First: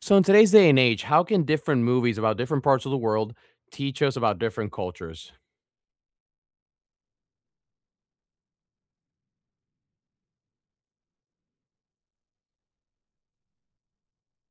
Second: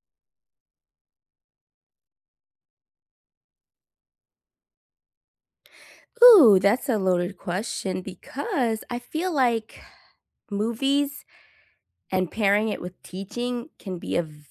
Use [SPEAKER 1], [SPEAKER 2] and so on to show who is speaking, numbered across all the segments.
[SPEAKER 1] So, in today's day and age, how can different movies about different parts of the world teach us about different cultures?
[SPEAKER 2] Ooh, that's a loaded question because I feel like movies and pairing it with teaching can be a v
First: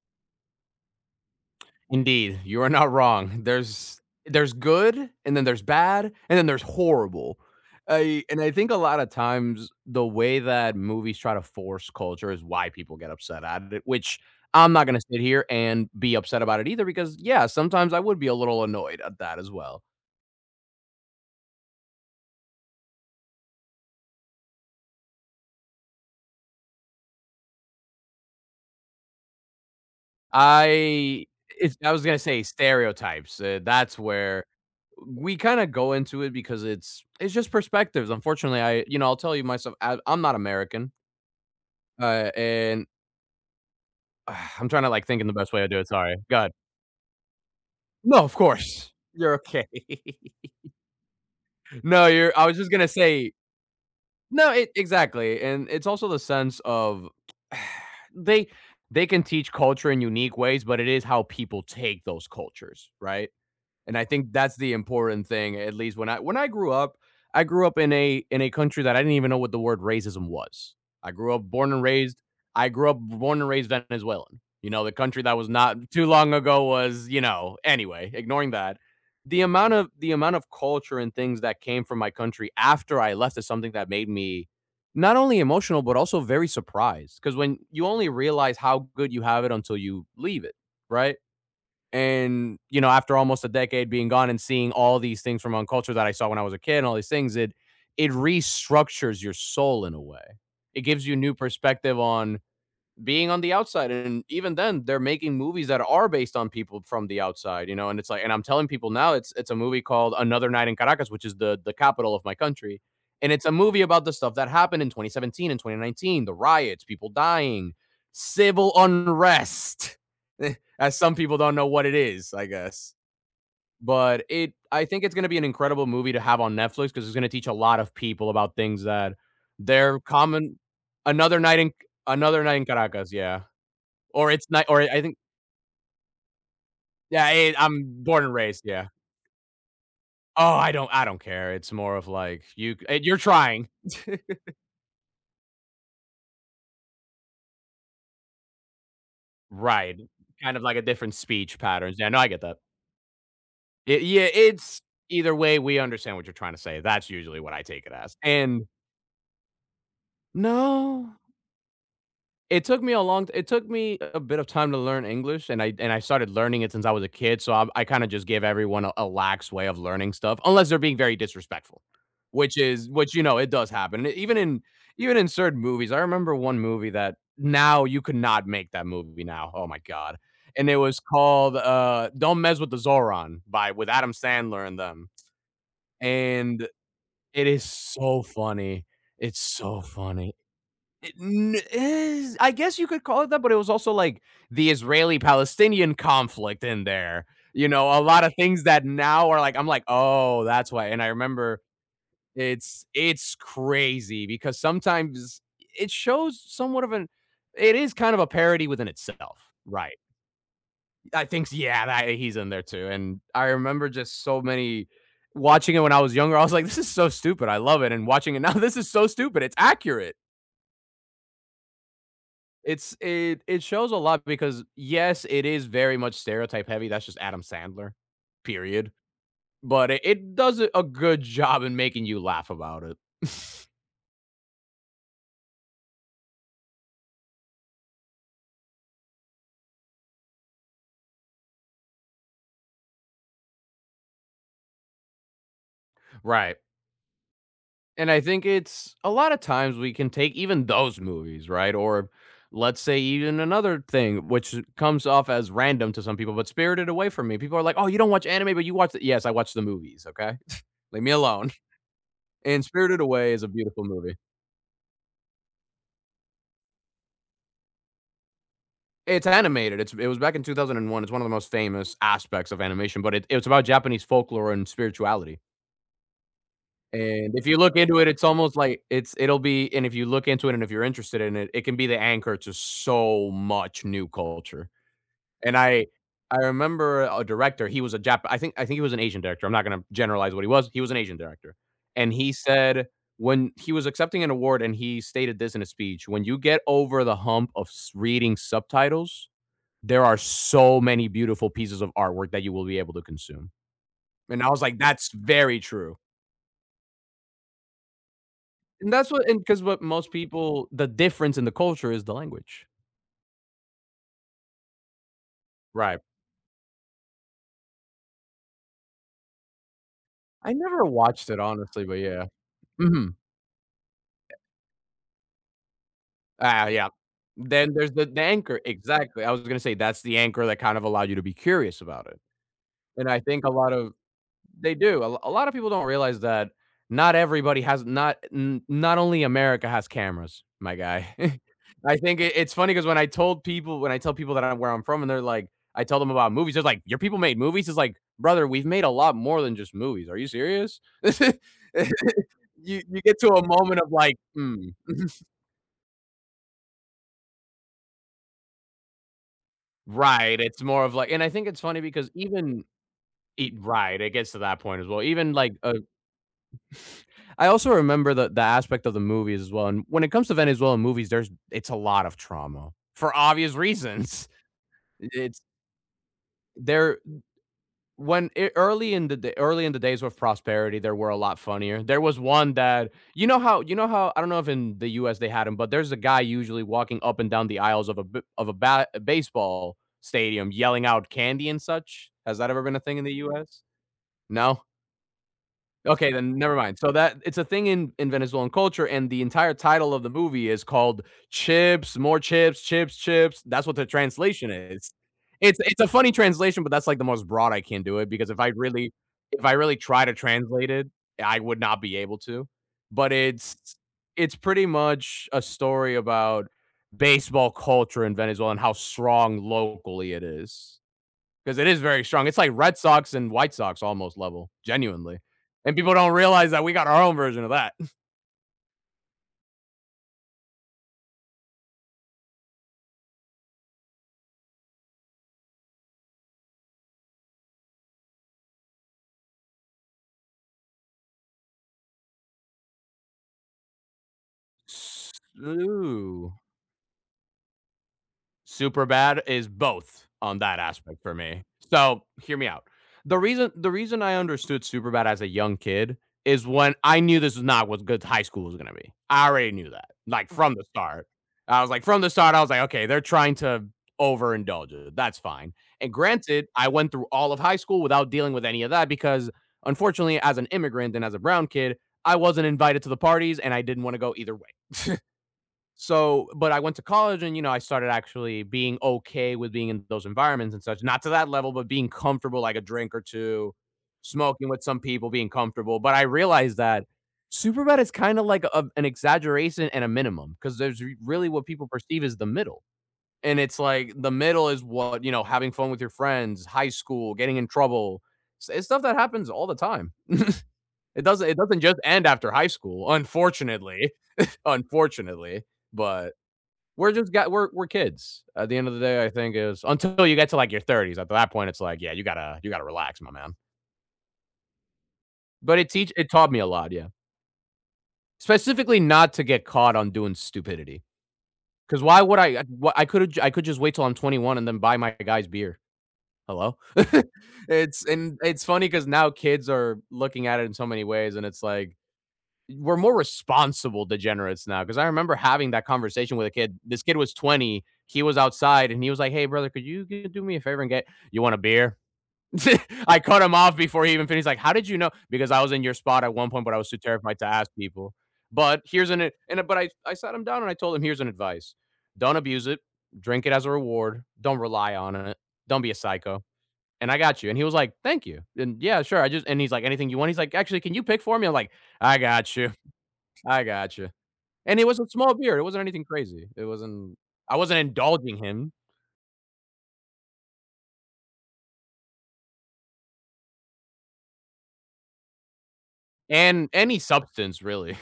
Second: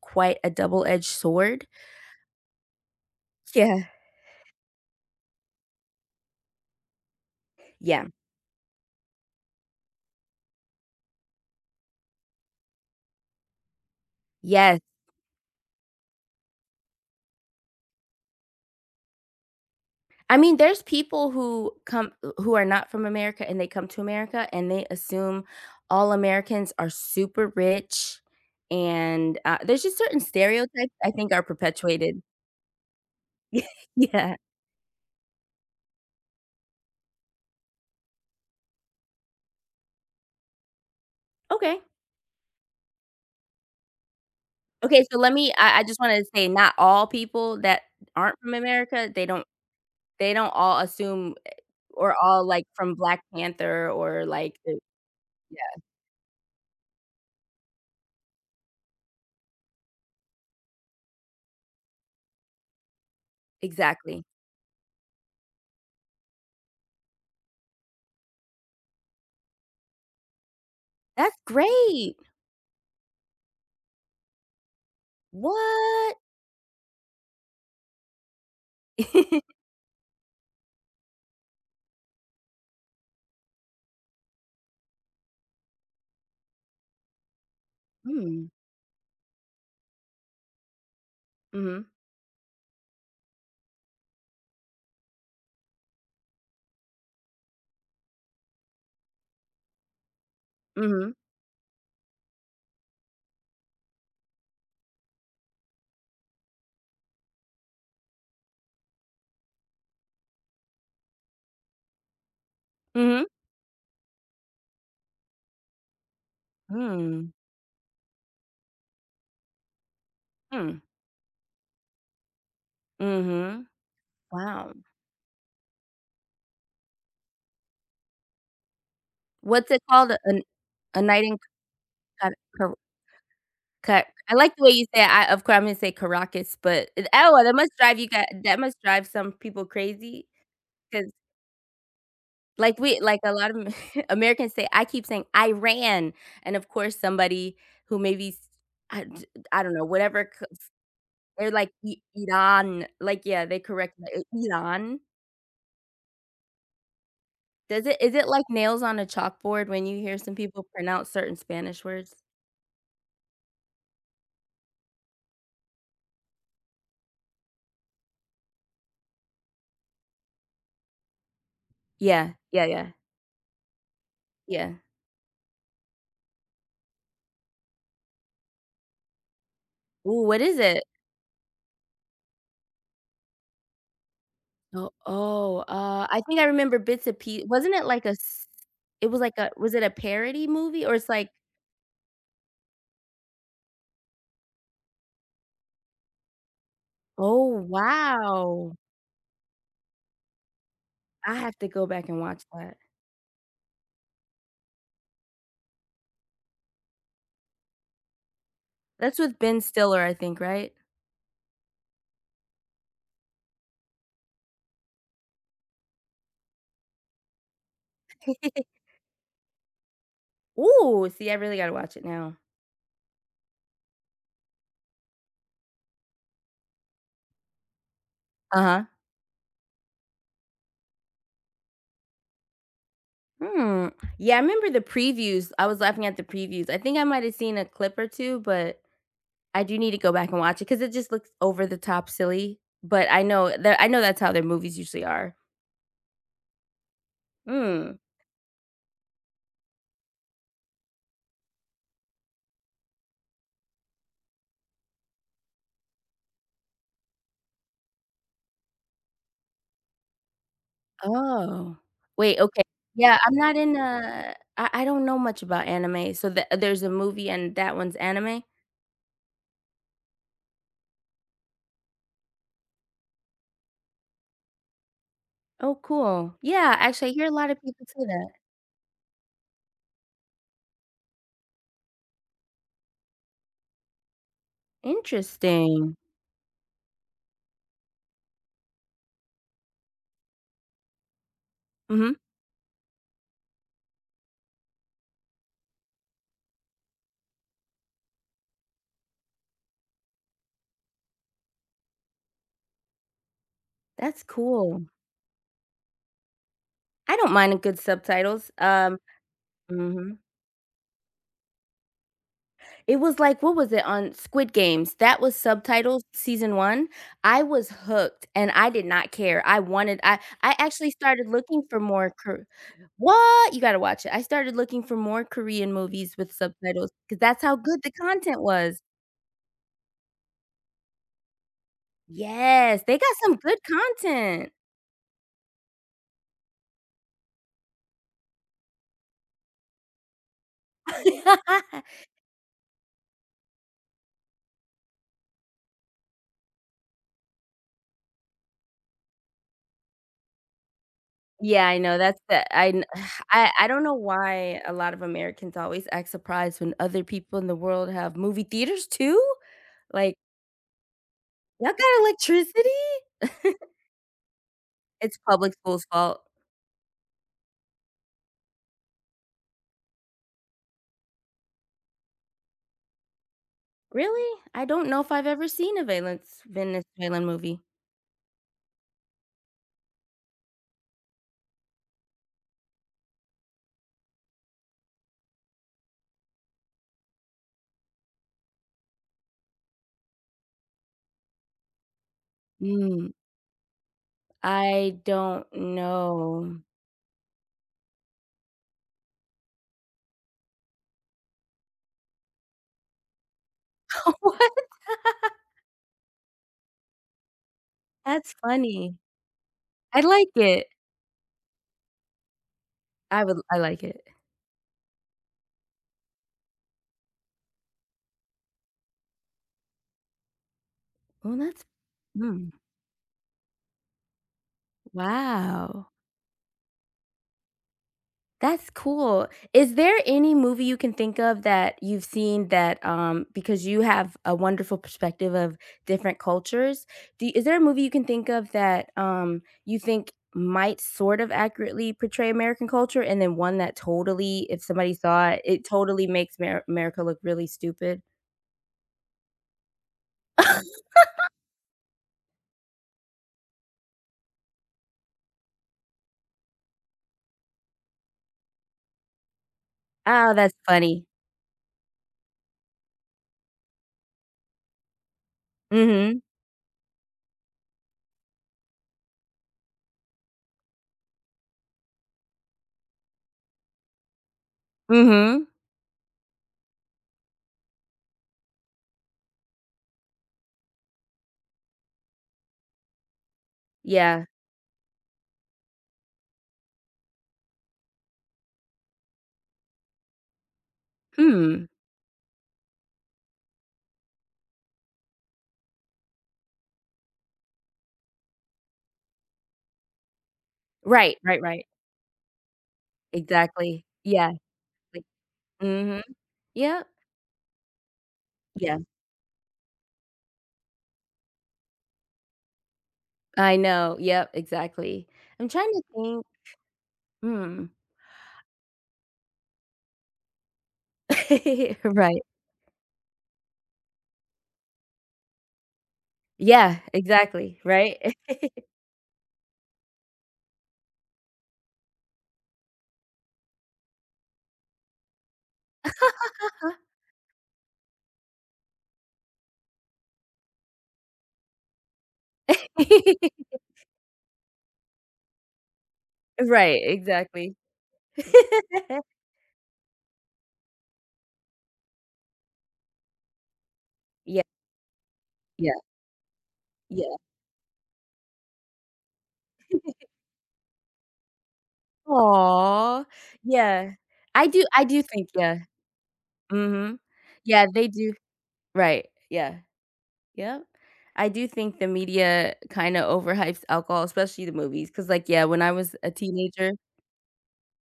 [SPEAKER 2] quite a double-edged sword.
[SPEAKER 1] Indeed, you are not wrong.
[SPEAKER 2] Yeah.
[SPEAKER 1] There's good, and then there's bad, and then there's horrible.
[SPEAKER 2] Yeah.
[SPEAKER 1] I and I think a lot of times the way that movies try to force culture is why people get upset at it, which I'm
[SPEAKER 2] Yes.
[SPEAKER 1] not going to sit here and be upset about it either because yeah, sometimes I would be a little annoyed at that as well.
[SPEAKER 2] I mean, there's people who come who are not from America and they come to America and they assume all Americans are super rich and, there's just certain stereotypes I
[SPEAKER 1] I
[SPEAKER 2] think are
[SPEAKER 1] I was gonna
[SPEAKER 2] perpetuated.
[SPEAKER 1] say stereotypes, that's
[SPEAKER 2] Yeah.
[SPEAKER 1] where we kinda go into it because it's just perspectives, unfortunately, I you know, I'll tell you myself, I'm not American,
[SPEAKER 2] Okay.
[SPEAKER 1] and I'm trying to,
[SPEAKER 2] Okay,
[SPEAKER 1] like,
[SPEAKER 2] so
[SPEAKER 1] think in the
[SPEAKER 2] let
[SPEAKER 1] best
[SPEAKER 2] me
[SPEAKER 1] way to do
[SPEAKER 2] I
[SPEAKER 1] it,
[SPEAKER 2] just
[SPEAKER 1] sorry,
[SPEAKER 2] wanted to say
[SPEAKER 1] God.
[SPEAKER 2] not all people that
[SPEAKER 1] No, of
[SPEAKER 2] aren't from
[SPEAKER 1] course,
[SPEAKER 2] America,
[SPEAKER 1] you're okay.
[SPEAKER 2] they don't all assume
[SPEAKER 1] No,
[SPEAKER 2] or
[SPEAKER 1] you're
[SPEAKER 2] all,
[SPEAKER 1] I was
[SPEAKER 2] like,
[SPEAKER 1] just gonna
[SPEAKER 2] from Black
[SPEAKER 1] say
[SPEAKER 2] Panther or,
[SPEAKER 1] no,
[SPEAKER 2] like,
[SPEAKER 1] e
[SPEAKER 2] the
[SPEAKER 1] exactly, and
[SPEAKER 2] yeah,
[SPEAKER 1] it's also the sense of they they can teach culture in unique ways, but it is how people take those cultures, right? And I
[SPEAKER 2] exactly.
[SPEAKER 1] think that's the important thing, at least when I grew up, I grew up in a country that I didn't even know what the word racism was. I grew
[SPEAKER 2] That's
[SPEAKER 1] up born and
[SPEAKER 2] great.
[SPEAKER 1] raised I grew up born and raised Venezuelan. You know, the country that was not too
[SPEAKER 2] What?
[SPEAKER 1] long ago was, you know, anyway, ignoring that. The amount of culture and things that came from my country after I left is something that made me not only emotional but also very surprised because when you only
[SPEAKER 2] Mm.
[SPEAKER 1] realize how good you have it until you leave it, right?
[SPEAKER 2] Mhm.
[SPEAKER 1] And, you know, after almost a decade being gone and seeing all these things from Unculture that I saw when I was a kid and all these things, it restructures your soul in a way. It gives
[SPEAKER 2] Mhm.
[SPEAKER 1] you new perspective on being on the outside and even then they're making movies that are based on people from the outside, you know, and it's like, and I'm telling people now, it's a movie called Another Night in Caracas, which is the capital of my country,
[SPEAKER 2] Mhm.
[SPEAKER 1] and it's a movie about the stuff that happened in 2017 and 2019, the riots, people
[SPEAKER 2] Mm.
[SPEAKER 1] dying, civil unrest,
[SPEAKER 2] Mm.
[SPEAKER 1] as some people don't know what it is, I guess.
[SPEAKER 2] Mhm.
[SPEAKER 1] But it
[SPEAKER 2] Wow.
[SPEAKER 1] I think it's going to be an incredible movie to have on Netflix because it's going to teach a lot of people about things that
[SPEAKER 2] What's it
[SPEAKER 1] they're
[SPEAKER 2] called? An
[SPEAKER 1] common.
[SPEAKER 2] A night
[SPEAKER 1] another
[SPEAKER 2] in
[SPEAKER 1] night in
[SPEAKER 2] Ca
[SPEAKER 1] Another Night in
[SPEAKER 2] Car
[SPEAKER 1] Caracas, yeah.
[SPEAKER 2] Ca
[SPEAKER 1] Or
[SPEAKER 2] I
[SPEAKER 1] it's
[SPEAKER 2] like the
[SPEAKER 1] not,
[SPEAKER 2] way
[SPEAKER 1] or
[SPEAKER 2] you
[SPEAKER 1] I
[SPEAKER 2] say it.
[SPEAKER 1] think
[SPEAKER 2] I of course, I'm gonna say Caracas, but it
[SPEAKER 1] yeah,
[SPEAKER 2] oh,
[SPEAKER 1] I
[SPEAKER 2] that must
[SPEAKER 1] I'm
[SPEAKER 2] drive you
[SPEAKER 1] born
[SPEAKER 2] guys.
[SPEAKER 1] and
[SPEAKER 2] That
[SPEAKER 1] raised,
[SPEAKER 2] must
[SPEAKER 1] yeah.
[SPEAKER 2] drive some people crazy
[SPEAKER 1] Oh, I
[SPEAKER 2] 'cause
[SPEAKER 1] don't care, it's more of like,
[SPEAKER 2] like,
[SPEAKER 1] you're
[SPEAKER 2] a lot
[SPEAKER 1] trying,
[SPEAKER 2] of Americans say I keep saying, "Iran," and, of course, somebody who maybe s I d I don't know,
[SPEAKER 1] right,
[SPEAKER 2] whatever c
[SPEAKER 1] kind of like a different
[SPEAKER 2] they're
[SPEAKER 1] speech
[SPEAKER 2] like,
[SPEAKER 1] patterns,
[SPEAKER 2] "I
[SPEAKER 1] yeah, no, I get that.
[SPEAKER 2] Iran." Like, yeah, they correct
[SPEAKER 1] It
[SPEAKER 2] me, "I
[SPEAKER 1] yeah, it's
[SPEAKER 2] Iran."
[SPEAKER 1] either way, we understand what you're trying to say, that's usually what I take
[SPEAKER 2] Does
[SPEAKER 1] it
[SPEAKER 2] it is
[SPEAKER 1] as,
[SPEAKER 2] it like
[SPEAKER 1] and
[SPEAKER 2] nails on a chalkboard when you hear some people pronounce
[SPEAKER 1] no,
[SPEAKER 2] certain Spanish words?
[SPEAKER 1] it took me a long it took me a bit of time to learn English, and I started learning it since I was a kid, so I kind of just give everyone a lax way of learning stuff, unless they're being very disrespectful,
[SPEAKER 2] Yeah.
[SPEAKER 1] which
[SPEAKER 2] Yeah,
[SPEAKER 1] is
[SPEAKER 2] yeah.
[SPEAKER 1] which, you know, it does happen. And even in
[SPEAKER 2] Yeah.
[SPEAKER 1] certain movies, I remember one movie that now you could not make that movie now, oh my god,
[SPEAKER 2] Ooh, what is
[SPEAKER 1] and it
[SPEAKER 2] it?
[SPEAKER 1] was called, Don't Mess with the Zoran by with Adam Sandler and them,
[SPEAKER 2] Oh, I think I
[SPEAKER 1] and
[SPEAKER 2] remember bits of pie
[SPEAKER 1] it is
[SPEAKER 2] wasn't it like a
[SPEAKER 1] so
[SPEAKER 2] s
[SPEAKER 1] funny.
[SPEAKER 2] it was like
[SPEAKER 1] It's
[SPEAKER 2] a was
[SPEAKER 1] so
[SPEAKER 2] it a
[SPEAKER 1] funny.
[SPEAKER 2] parody movie or it's like
[SPEAKER 1] I guess you could call it that, but it was also, like, the Israeli-Palestinian conflict in there,
[SPEAKER 2] oh,
[SPEAKER 1] you know, a lot of things
[SPEAKER 2] wow.
[SPEAKER 1] that now are like I'm like, "Oh, that's why," and I
[SPEAKER 2] I have
[SPEAKER 1] remember
[SPEAKER 2] to go back and watch that.
[SPEAKER 1] it's crazy because sometimes it shows somewhat of an it is kind of a parody within
[SPEAKER 2] That's
[SPEAKER 1] itself,
[SPEAKER 2] with Ben
[SPEAKER 1] right.
[SPEAKER 2] Stiller, I think, right?
[SPEAKER 1] I think yeah, that he's in there too, and I remember just so many watching it when I was younger, I was like, "This is so stupid, I love it," and watching it now, this is so stupid, it's accurate.
[SPEAKER 2] Ooh, see, I really gotta watch it now.
[SPEAKER 1] It shows a lot because, yes, it is very much stereotype heavy, that's just Adam Sandler,
[SPEAKER 2] Uh-huh.
[SPEAKER 1] period, but it does a good job in making you laugh about it.
[SPEAKER 2] Hmm, yeah, I remember the previews, I was laughing at the previews. I think I might have seen a clip or 2, but I do need to go back and watch it because it just looks over the top silly, but I know that's how their movies usually are.
[SPEAKER 1] Right,
[SPEAKER 2] Hmm.
[SPEAKER 1] and I think it's a lot of times we can take even those movies, right, or let's say even another thing which comes off as random to some people, but Spirited Away for me, people are like, "Oh, you don't watch anime, but you watch the." Yes, I watch the movies, okay? Leave me alone,
[SPEAKER 2] Oh. Wait, okay.
[SPEAKER 1] and Spirited
[SPEAKER 2] Yeah,
[SPEAKER 1] Away
[SPEAKER 2] I'm
[SPEAKER 1] is a
[SPEAKER 2] not in,
[SPEAKER 1] beautiful movie.
[SPEAKER 2] I don't know much about anime, so there's a movie and that one's anime?
[SPEAKER 1] It's animated. It was back in 2001. It's one of the most famous aspects of animation, but it's about Japanese folklore and spirituality.
[SPEAKER 2] Oh, cool. Yeah, actually, I hear a
[SPEAKER 1] And if
[SPEAKER 2] lot
[SPEAKER 1] you
[SPEAKER 2] of
[SPEAKER 1] look
[SPEAKER 2] people
[SPEAKER 1] into
[SPEAKER 2] say
[SPEAKER 1] it, it's
[SPEAKER 2] that.
[SPEAKER 1] almost like it's it'll be and if you look into it and if you're interested in it, it can be the anchor to so much new culture. And
[SPEAKER 2] Interesting.
[SPEAKER 1] I remember a director, he was a Jap I think he was an Asian director. I'm not gonna generalize what he was. He was an Asian director. And
[SPEAKER 2] Mhm.
[SPEAKER 1] he said when he was accepting an award and he stated this in a speech, "When you get over the hump of s reading subtitles, there are so many beautiful pieces of artwork that you will be able to consume.
[SPEAKER 2] That's
[SPEAKER 1] And I was like,
[SPEAKER 2] cool.
[SPEAKER 1] that's very true.
[SPEAKER 2] I don't mind a good subtitles.
[SPEAKER 1] And that's what and because what most
[SPEAKER 2] Mhm.
[SPEAKER 1] people the difference in the culture is the language.
[SPEAKER 2] It was like what was it on Squid Games? That was
[SPEAKER 1] Right.
[SPEAKER 2] subtitles season 1. I was hooked and I did not care. I wanted
[SPEAKER 1] I
[SPEAKER 2] I
[SPEAKER 1] never
[SPEAKER 2] actually started
[SPEAKER 1] watched it
[SPEAKER 2] looking for
[SPEAKER 1] honestly, but
[SPEAKER 2] more
[SPEAKER 1] yeah.
[SPEAKER 2] Kor
[SPEAKER 1] Mhm.
[SPEAKER 2] What? You gotta watch it. I started looking for more Korean movies with
[SPEAKER 1] Ah, yeah.
[SPEAKER 2] subtitles because that's how
[SPEAKER 1] Then
[SPEAKER 2] good
[SPEAKER 1] there's
[SPEAKER 2] the
[SPEAKER 1] the
[SPEAKER 2] content
[SPEAKER 1] anchor
[SPEAKER 2] was.
[SPEAKER 1] exactly. I was gonna say that's the anchor that kind of allowed you to be curious about it.
[SPEAKER 2] Yes, they
[SPEAKER 1] And
[SPEAKER 2] got
[SPEAKER 1] I
[SPEAKER 2] some
[SPEAKER 1] think a
[SPEAKER 2] good
[SPEAKER 1] lot of
[SPEAKER 2] content.
[SPEAKER 1] they do. A lot of people don't realize that not everybody has not only America has cameras, my guy. I think it's funny because when I tell people that I'm where I'm from and they're like, I tell them about movies, they're like, your people made movies. It's like, brother, we've made a lot more than just movies. Are you serious? you
[SPEAKER 2] Yeah, I know, that's the I
[SPEAKER 1] you
[SPEAKER 2] kn
[SPEAKER 1] get to a
[SPEAKER 2] I
[SPEAKER 1] moment
[SPEAKER 2] don't
[SPEAKER 1] of
[SPEAKER 2] know
[SPEAKER 1] like,
[SPEAKER 2] why
[SPEAKER 1] "Hmm,
[SPEAKER 2] a lot of Americans always act surprised when other people in the world have movie theaters too? Like,
[SPEAKER 1] right. It's more of like, and I think it's
[SPEAKER 2] "Y'all
[SPEAKER 1] funny
[SPEAKER 2] got
[SPEAKER 1] because even
[SPEAKER 2] electricity?"
[SPEAKER 1] right, it gets to that point as well.
[SPEAKER 2] It's
[SPEAKER 1] Even like
[SPEAKER 2] public
[SPEAKER 1] a
[SPEAKER 2] school's fault.
[SPEAKER 1] I also remember the aspect of the movies as well. And when it comes to Venezuelan movies, there's it's a lot of trauma for obvious reasons.
[SPEAKER 2] Really? I don't know if I've
[SPEAKER 1] It's
[SPEAKER 2] ever seen a Valence
[SPEAKER 1] there
[SPEAKER 2] Venezuelan movie.
[SPEAKER 1] when e- early in the da- early in the days of prosperity, there were a lot funnier. There was one that you know how I don't know if in the U.S. they had him, but there's a guy usually walking up and down the aisles of a b- of a, ba- a baseball stadium yelling out candy and such. Has that ever been a thing in
[SPEAKER 2] Mm,
[SPEAKER 1] the U.S.? No.
[SPEAKER 2] I don't
[SPEAKER 1] Okay, then never
[SPEAKER 2] know.
[SPEAKER 1] mind. So that it's a thing in Venezuelan culture, and the entire title of the movie is called "Chips, More Chips, Chips, Chips." That's what the translation
[SPEAKER 2] What?
[SPEAKER 1] is. It's a funny translation, but that's like the most broad I can do it because
[SPEAKER 2] That's funny.
[SPEAKER 1] if I really
[SPEAKER 2] I
[SPEAKER 1] try to
[SPEAKER 2] like it.
[SPEAKER 1] translate it, I would not be able to. But
[SPEAKER 2] I like it.
[SPEAKER 1] it's pretty much a story about baseball culture in Venezuela and how strong locally it is
[SPEAKER 2] Well,
[SPEAKER 1] because
[SPEAKER 2] that's
[SPEAKER 1] it is very strong. It's like
[SPEAKER 2] mm,
[SPEAKER 1] Red Sox and White Sox almost level, genuinely. And
[SPEAKER 2] wow.
[SPEAKER 1] people don't realize that we got our own version of that.
[SPEAKER 2] That's cool. Is there any movie you can think of that you've seen that, because you have a wonderful perspective of different cultures, do is there a movie you can think of that, you think might sort of accurately portray American culture, and then one that totally, if somebody saw it, it totally
[SPEAKER 1] Ooh.
[SPEAKER 2] makes Mer America look really stupid?
[SPEAKER 1] Superbad is both on that aspect for me. So, hear me out. The reason I understood Superbad as a young kid is when I knew this was not what good high school was gonna be. I already knew that, like,
[SPEAKER 2] Oh,
[SPEAKER 1] from
[SPEAKER 2] that's
[SPEAKER 1] the
[SPEAKER 2] funny.
[SPEAKER 1] start. I was like from the start, I was like, "Okay, they're trying to overindulge it. That's fine." And
[SPEAKER 2] Mhm.
[SPEAKER 1] granted, I went through all of high school without dealing with any of that because, unfortunately, as an immigrant and as a brown kid, I wasn't invited to the parties, and I didn't wanna go either way.
[SPEAKER 2] Mhm.
[SPEAKER 1] So, but I went to college and, you know, I started actually being okay with being in those environments and such, not to that level, but being comfortable, like a drink or two,
[SPEAKER 2] Yeah.
[SPEAKER 1] smoking with some people, being comfortable. But I realized that Superbad is kind of like a, an exaggeration and a minimum because there's really what
[SPEAKER 2] Hmm.
[SPEAKER 1] people perceive as the middle. And it's like the middle is what, you know, having fun with your friends, high school, getting in trouble. It's stuff that happens all the time. It
[SPEAKER 2] Right,
[SPEAKER 1] doesn't it
[SPEAKER 2] right,
[SPEAKER 1] doesn't
[SPEAKER 2] right.
[SPEAKER 1] just end after high school,
[SPEAKER 2] Exactly.
[SPEAKER 1] unfortunately.
[SPEAKER 2] Yeah. Like
[SPEAKER 1] Unfortunately,
[SPEAKER 2] mhm.
[SPEAKER 1] but
[SPEAKER 2] Yeah.
[SPEAKER 1] we're just got we're kids. At the end of
[SPEAKER 2] Yeah.
[SPEAKER 1] the day, I think is until you get to like your 30s. At that point, it's like, yeah, you gotta relax, my man.
[SPEAKER 2] I know, yep, exactly. I'm
[SPEAKER 1] But it
[SPEAKER 2] trying to
[SPEAKER 1] teach it
[SPEAKER 2] think.
[SPEAKER 1] taught me a lot, yeah.
[SPEAKER 2] Hmm.
[SPEAKER 1] Specifically, not to get caught on doing stupidity. Because why would
[SPEAKER 2] Right.
[SPEAKER 1] I? Wh- I could have I could just wait till I'm 21 and then buy my guys beer. Hello,
[SPEAKER 2] Yeah, exactly, right?
[SPEAKER 1] it's funny because now kids are looking at it in so many ways, and it's like we're more responsible degenerates now because I remember having that conversation with a kid. This kid was 20. He was outside and he was like, "Hey, brother, could you do me a favor and get you want a beer?" I cut him off before he even finished. Like, how did you know? Because I was in your spot at one point, but I was too
[SPEAKER 2] Right,
[SPEAKER 1] terrified to ask
[SPEAKER 2] exactly.
[SPEAKER 1] people. But here's an and uh, but I I sat him down and I told him here's an advice: don't abuse it. Drink it as a reward. Don't
[SPEAKER 2] Yeah,
[SPEAKER 1] rely on it. Don't be
[SPEAKER 2] yeah,
[SPEAKER 1] a psycho. And I
[SPEAKER 2] yeah.
[SPEAKER 1] got you. And he was like, "Thank you." And yeah, sure. I just and he's like, "Anything you want?" He's like, "Actually, can you pick for me?" I'm like, I got you.
[SPEAKER 2] Aw,
[SPEAKER 1] I
[SPEAKER 2] yeah.
[SPEAKER 1] gotcha. And it was
[SPEAKER 2] I
[SPEAKER 1] a
[SPEAKER 2] do
[SPEAKER 1] small
[SPEAKER 2] think,
[SPEAKER 1] beer, it
[SPEAKER 2] yeah.
[SPEAKER 1] wasn't anything crazy. It wasn't
[SPEAKER 2] Mhm.
[SPEAKER 1] I wasn't
[SPEAKER 2] Yeah, they do
[SPEAKER 1] indulging him
[SPEAKER 2] right, yeah, yep. I do think the media kinda overhypes alcohol, especially the movies, because, like, yeah, when I was a
[SPEAKER 1] and
[SPEAKER 2] teenager.
[SPEAKER 1] any substance really.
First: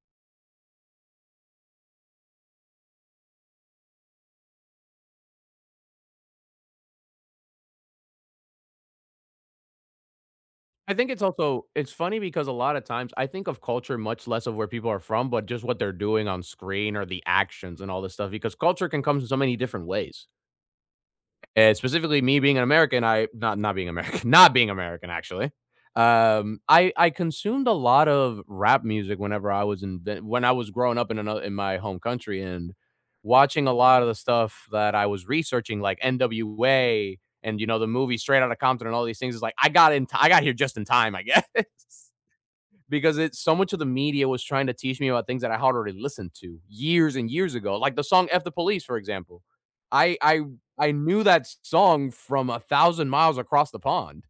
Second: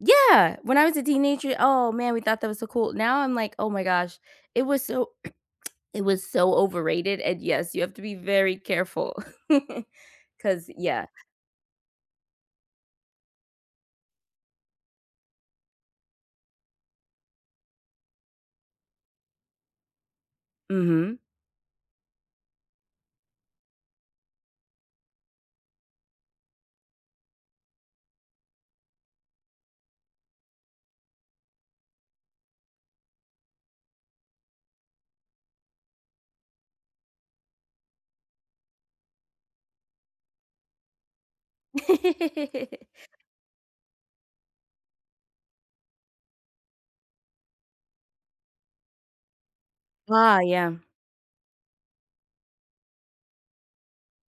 [SPEAKER 2] Yeah, when I was a teenager, oh man, we thought that was so cool. Now I'm like, "Oh my gosh, it was so it was so overrated," and yes, you have to be very careful, cause
[SPEAKER 1] I
[SPEAKER 2] yeah.
[SPEAKER 1] think it's also it's funny because a lot of times I think of culture much less of where people are from, but just what they're doing on screen or the actions and all this stuff because culture can come in so many different ways.
[SPEAKER 2] Mhm.
[SPEAKER 1] And specifically me being an American, I not not being American, not being American actually. I consumed a lot of rap music when I was growing up in my home country and watching a lot of the stuff that I was researching, like NWA and you know the movie Straight Outta Compton and all these things. Is like I got in, I got here just in time, I guess. Because it's so much of the media was trying to teach me about things that I had already listened to years and years ago, like the song "F the Police," for example. I
[SPEAKER 2] Ah,
[SPEAKER 1] I
[SPEAKER 2] yeah.
[SPEAKER 1] I knew that song from a thousand miles across the pond.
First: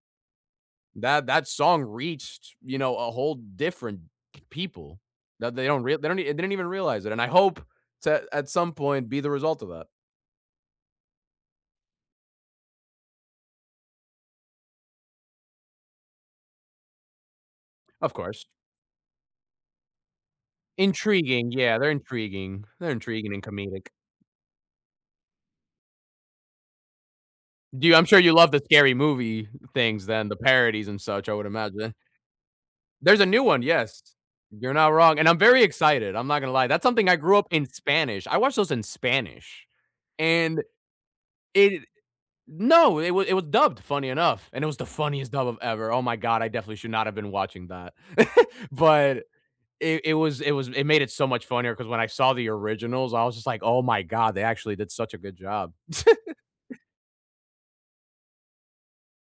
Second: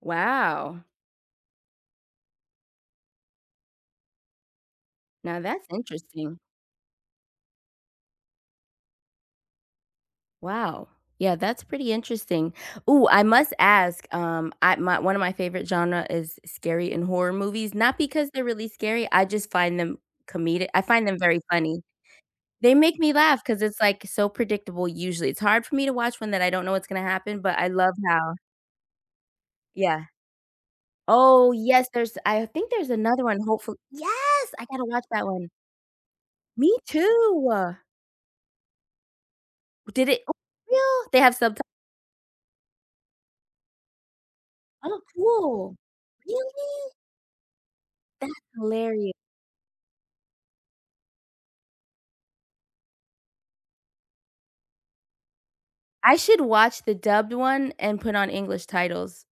[SPEAKER 2] Wow.
[SPEAKER 1] That song reached you know a whole different people
[SPEAKER 2] Now
[SPEAKER 1] that they
[SPEAKER 2] that's
[SPEAKER 1] don't real they don't e- they
[SPEAKER 2] interesting.
[SPEAKER 1] didn't even realize it, and I hope to at some point be the result of that.
[SPEAKER 2] Wow. Yeah, that's pretty interesting. Ooh, I must ask, I my one of my favorite genre is scary and horror movies, not
[SPEAKER 1] Of
[SPEAKER 2] because they're
[SPEAKER 1] course,
[SPEAKER 2] really scary, I just find them comedic I find them very
[SPEAKER 1] intriguing. Yeah,
[SPEAKER 2] funny.
[SPEAKER 1] they're intriguing.
[SPEAKER 2] They
[SPEAKER 1] They're
[SPEAKER 2] make me
[SPEAKER 1] intriguing and
[SPEAKER 2] laugh because it's,
[SPEAKER 1] comedic.
[SPEAKER 2] like, so predictable usually. It's hard for me to watch one that I don't know what's gonna happen, but I
[SPEAKER 1] Do you,
[SPEAKER 2] love
[SPEAKER 1] I'm sure you
[SPEAKER 2] how
[SPEAKER 1] love the scary movie things,
[SPEAKER 2] yeah.
[SPEAKER 1] then the parodies and such. I would
[SPEAKER 2] Oh, yes,
[SPEAKER 1] imagine.
[SPEAKER 2] there's I think there's
[SPEAKER 1] There's
[SPEAKER 2] another
[SPEAKER 1] a
[SPEAKER 2] one,
[SPEAKER 1] new one,
[SPEAKER 2] hopefully,
[SPEAKER 1] yes.
[SPEAKER 2] yes! I
[SPEAKER 1] You're
[SPEAKER 2] gotta
[SPEAKER 1] not
[SPEAKER 2] watch
[SPEAKER 1] wrong,
[SPEAKER 2] that
[SPEAKER 1] and I'm
[SPEAKER 2] one.
[SPEAKER 1] very excited, I'm not gonna lie.
[SPEAKER 2] Me
[SPEAKER 1] That's something I grew
[SPEAKER 2] too.
[SPEAKER 1] up in Spanish. I watched those in Spanish,
[SPEAKER 2] Did it oh,
[SPEAKER 1] and
[SPEAKER 2] real? They have subtitles.
[SPEAKER 1] it No, it was dubbed, funny enough, and it was the
[SPEAKER 2] Oh,
[SPEAKER 1] funniest dub of
[SPEAKER 2] cool.
[SPEAKER 1] ever. Oh my god, I definitely should
[SPEAKER 2] Really?
[SPEAKER 1] not have been watching that.
[SPEAKER 2] That's hilarious.
[SPEAKER 1] But it made it so much funnier because when I saw the originals, I was just like, "Oh my god, they actually did such a good job."
[SPEAKER 2] I should watch the dubbed one and put on English titles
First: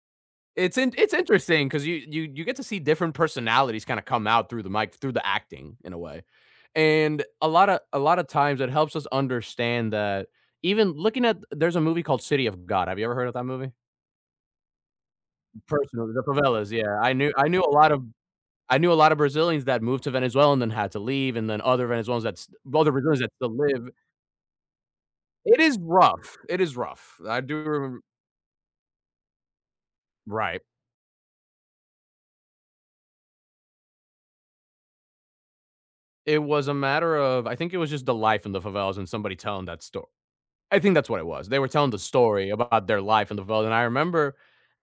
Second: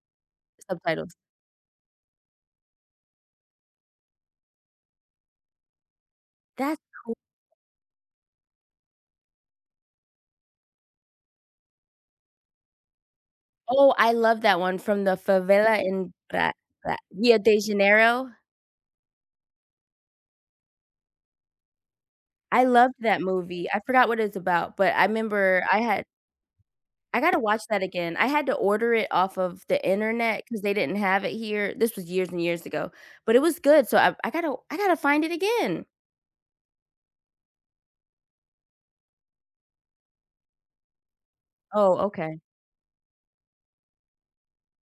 [SPEAKER 1] It's in it's
[SPEAKER 2] subtitles.
[SPEAKER 1] interesting because you get to see different personalities kinda come out through the mic through the acting in a way.
[SPEAKER 2] That's cool.
[SPEAKER 1] And a lot of times it helps us understand that even looking at there's a movie called City of God. Have you ever heard of that movie?
[SPEAKER 2] Oh, I love that one from the favela
[SPEAKER 1] Personally,
[SPEAKER 2] in
[SPEAKER 1] the favelas,
[SPEAKER 2] Bra
[SPEAKER 1] yeah. I knew
[SPEAKER 2] Rio
[SPEAKER 1] I
[SPEAKER 2] de
[SPEAKER 1] knew a lot of
[SPEAKER 2] Janeiro.
[SPEAKER 1] I knew a lot of Brazilians that moved to Venezuela and then had to leave, and then
[SPEAKER 2] I
[SPEAKER 1] other
[SPEAKER 2] loved
[SPEAKER 1] Brazilians
[SPEAKER 2] that
[SPEAKER 1] that still
[SPEAKER 2] movie. I
[SPEAKER 1] live.
[SPEAKER 2] forgot what it's about, but I
[SPEAKER 1] It
[SPEAKER 2] remember
[SPEAKER 1] is
[SPEAKER 2] I had
[SPEAKER 1] rough. It is rough.
[SPEAKER 2] I gotta
[SPEAKER 1] I do
[SPEAKER 2] watch that
[SPEAKER 1] remember.
[SPEAKER 2] again. I had to order it off of the internet
[SPEAKER 1] Right.
[SPEAKER 2] because they didn't have it here. This was years and years ago, but it was good, so I gotta I gotta find it again.
[SPEAKER 1] It was a matter of I think it was just the life in the favelas and somebody telling that story. I think that's what it was. They were telling
[SPEAKER 2] Oh,
[SPEAKER 1] the
[SPEAKER 2] okay.
[SPEAKER 1] story about their life in the world, and I remember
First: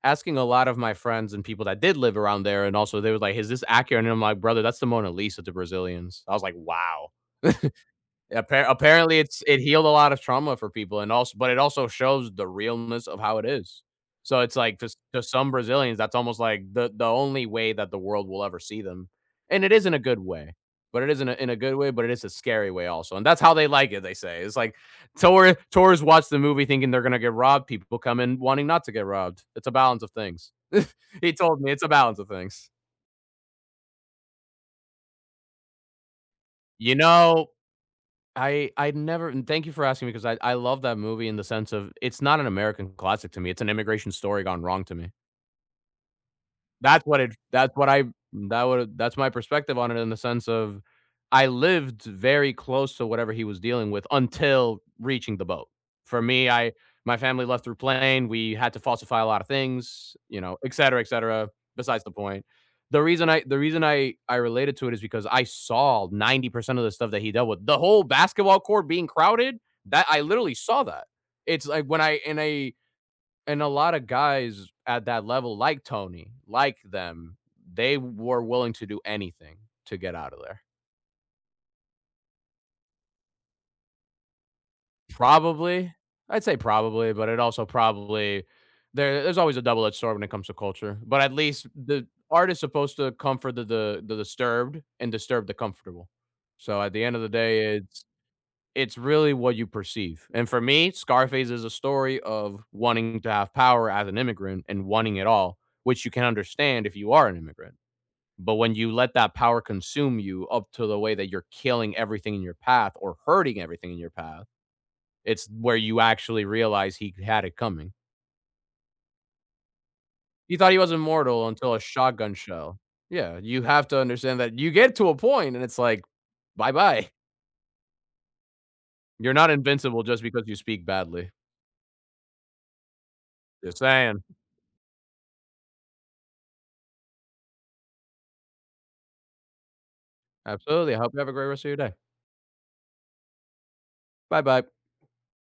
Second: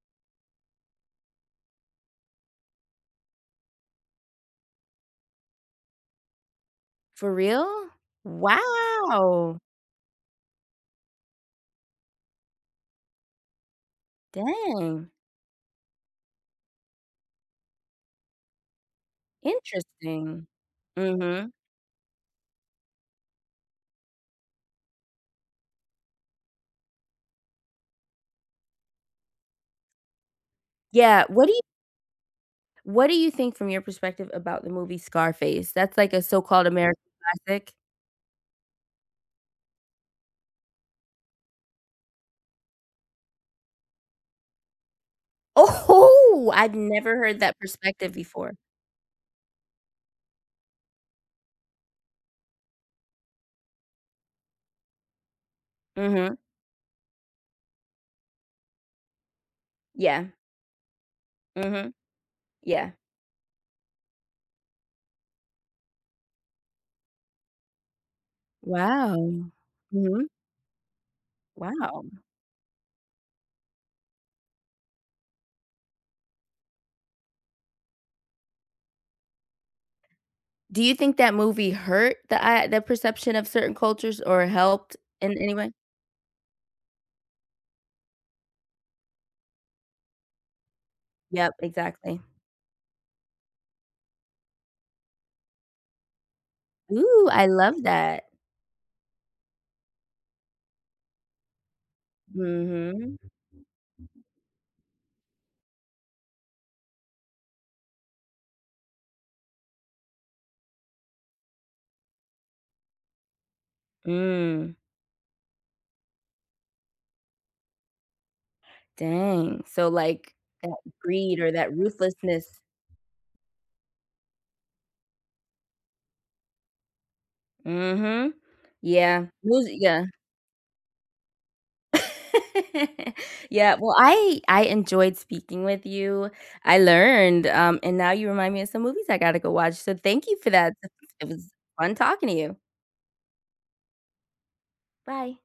[SPEAKER 1] asking a lot of my friends and people that did live around there, and also they were like, "Is this accurate?" And I'm like, "Brother, that's the Mona Lisa to Brazilians." I was like, "Wow."
[SPEAKER 2] For real?
[SPEAKER 1] Apparently, it's
[SPEAKER 2] Wow.
[SPEAKER 1] it healed a lot of trauma for people, and also, but it also shows the realness of how it is. So it's like to,
[SPEAKER 2] Dang.
[SPEAKER 1] to some Brazilians, that's almost like the only way that the world will ever see them, and it is isn't a good
[SPEAKER 2] Interesting.
[SPEAKER 1] way. But it isn't in
[SPEAKER 2] Mhm.
[SPEAKER 1] a good way, but it is a scary way also, and that's how they like it. They say it's like tourists watch the movie thinking they're gonna get robbed. People come in wanting not to get robbed. It's a balance of things.
[SPEAKER 2] Yeah,
[SPEAKER 1] He told me it's a balance of things.
[SPEAKER 2] what do you think from your perspective about the movie Scarface? That's like a so-called
[SPEAKER 1] You
[SPEAKER 2] American
[SPEAKER 1] know,
[SPEAKER 2] classic.
[SPEAKER 1] I never and thank you for asking me because I love that movie in the sense of it's not an American classic to me. It's an immigration story gone wrong to me.
[SPEAKER 2] Oh, I've
[SPEAKER 1] That's
[SPEAKER 2] never
[SPEAKER 1] what it
[SPEAKER 2] heard that
[SPEAKER 1] that's what I
[SPEAKER 2] perspective before.
[SPEAKER 1] that would That's my perspective on it in the sense of I lived very close to whatever he was dealing with until reaching the boat. For
[SPEAKER 2] Mhm.
[SPEAKER 1] me, I my family left through plane, we had to falsify a lot of things,
[SPEAKER 2] Yeah.
[SPEAKER 1] you know, et cetera,
[SPEAKER 2] Mhm.
[SPEAKER 1] besides the point.
[SPEAKER 2] Yeah.
[SPEAKER 1] The reason I related to it is because I saw 90% of the stuff that he dealt with. The whole basketball court being
[SPEAKER 2] Wow.
[SPEAKER 1] crowded, that I
[SPEAKER 2] Mhm.
[SPEAKER 1] literally saw that. It's like when
[SPEAKER 2] Wow.
[SPEAKER 1] I in a and a lot of guys at that level, like Tony, like them, they were willing to do anything to get out of there.
[SPEAKER 2] Do you think that movie hurt the perception of certain cultures or helped in any way?
[SPEAKER 1] Probably, I'd say probably, but it also probably there's always a double-edged sword when it comes to culture. But at
[SPEAKER 2] Yep,
[SPEAKER 1] least the
[SPEAKER 2] exactly.
[SPEAKER 1] art is supposed to comfort the disturbed and disturb the comfortable. So at the end of the
[SPEAKER 2] Ooh, I
[SPEAKER 1] day,
[SPEAKER 2] love
[SPEAKER 1] it's
[SPEAKER 2] that.
[SPEAKER 1] it's really what you perceive. And for me, Scarface is a story of
[SPEAKER 2] Mhm.
[SPEAKER 1] wanting to have power as an immigrant and wanting it all, which you can understand if you are an immigrant. But when you let that power consume you up to the way that you're killing everything in your path or hurting everything in your path,
[SPEAKER 2] Mm.
[SPEAKER 1] it's where you actually realize he had it coming.
[SPEAKER 2] Dang. So, like,
[SPEAKER 1] He thought
[SPEAKER 2] that
[SPEAKER 1] he was
[SPEAKER 2] greed
[SPEAKER 1] immortal
[SPEAKER 2] or
[SPEAKER 1] until
[SPEAKER 2] that
[SPEAKER 1] a shotgun
[SPEAKER 2] ruthlessness.
[SPEAKER 1] shell. Yeah, you have to understand that you get to a point and it's like, bye bye.
[SPEAKER 2] Mhm. Yeah.
[SPEAKER 1] You're not
[SPEAKER 2] Movies
[SPEAKER 1] invincible
[SPEAKER 2] yeah.
[SPEAKER 1] just because you speak badly.
[SPEAKER 2] Yeah,
[SPEAKER 1] Just
[SPEAKER 2] well,
[SPEAKER 1] saying.
[SPEAKER 2] I enjoyed speaking with you. I learned, and now you remind me of some movies I gotta go watch, so thank you for that.
[SPEAKER 1] Absolutely. I hope you have
[SPEAKER 2] It
[SPEAKER 1] a great
[SPEAKER 2] was
[SPEAKER 1] rest of your day.
[SPEAKER 2] fun talking to you.
[SPEAKER 1] Bye bye.
[SPEAKER 2] Bye.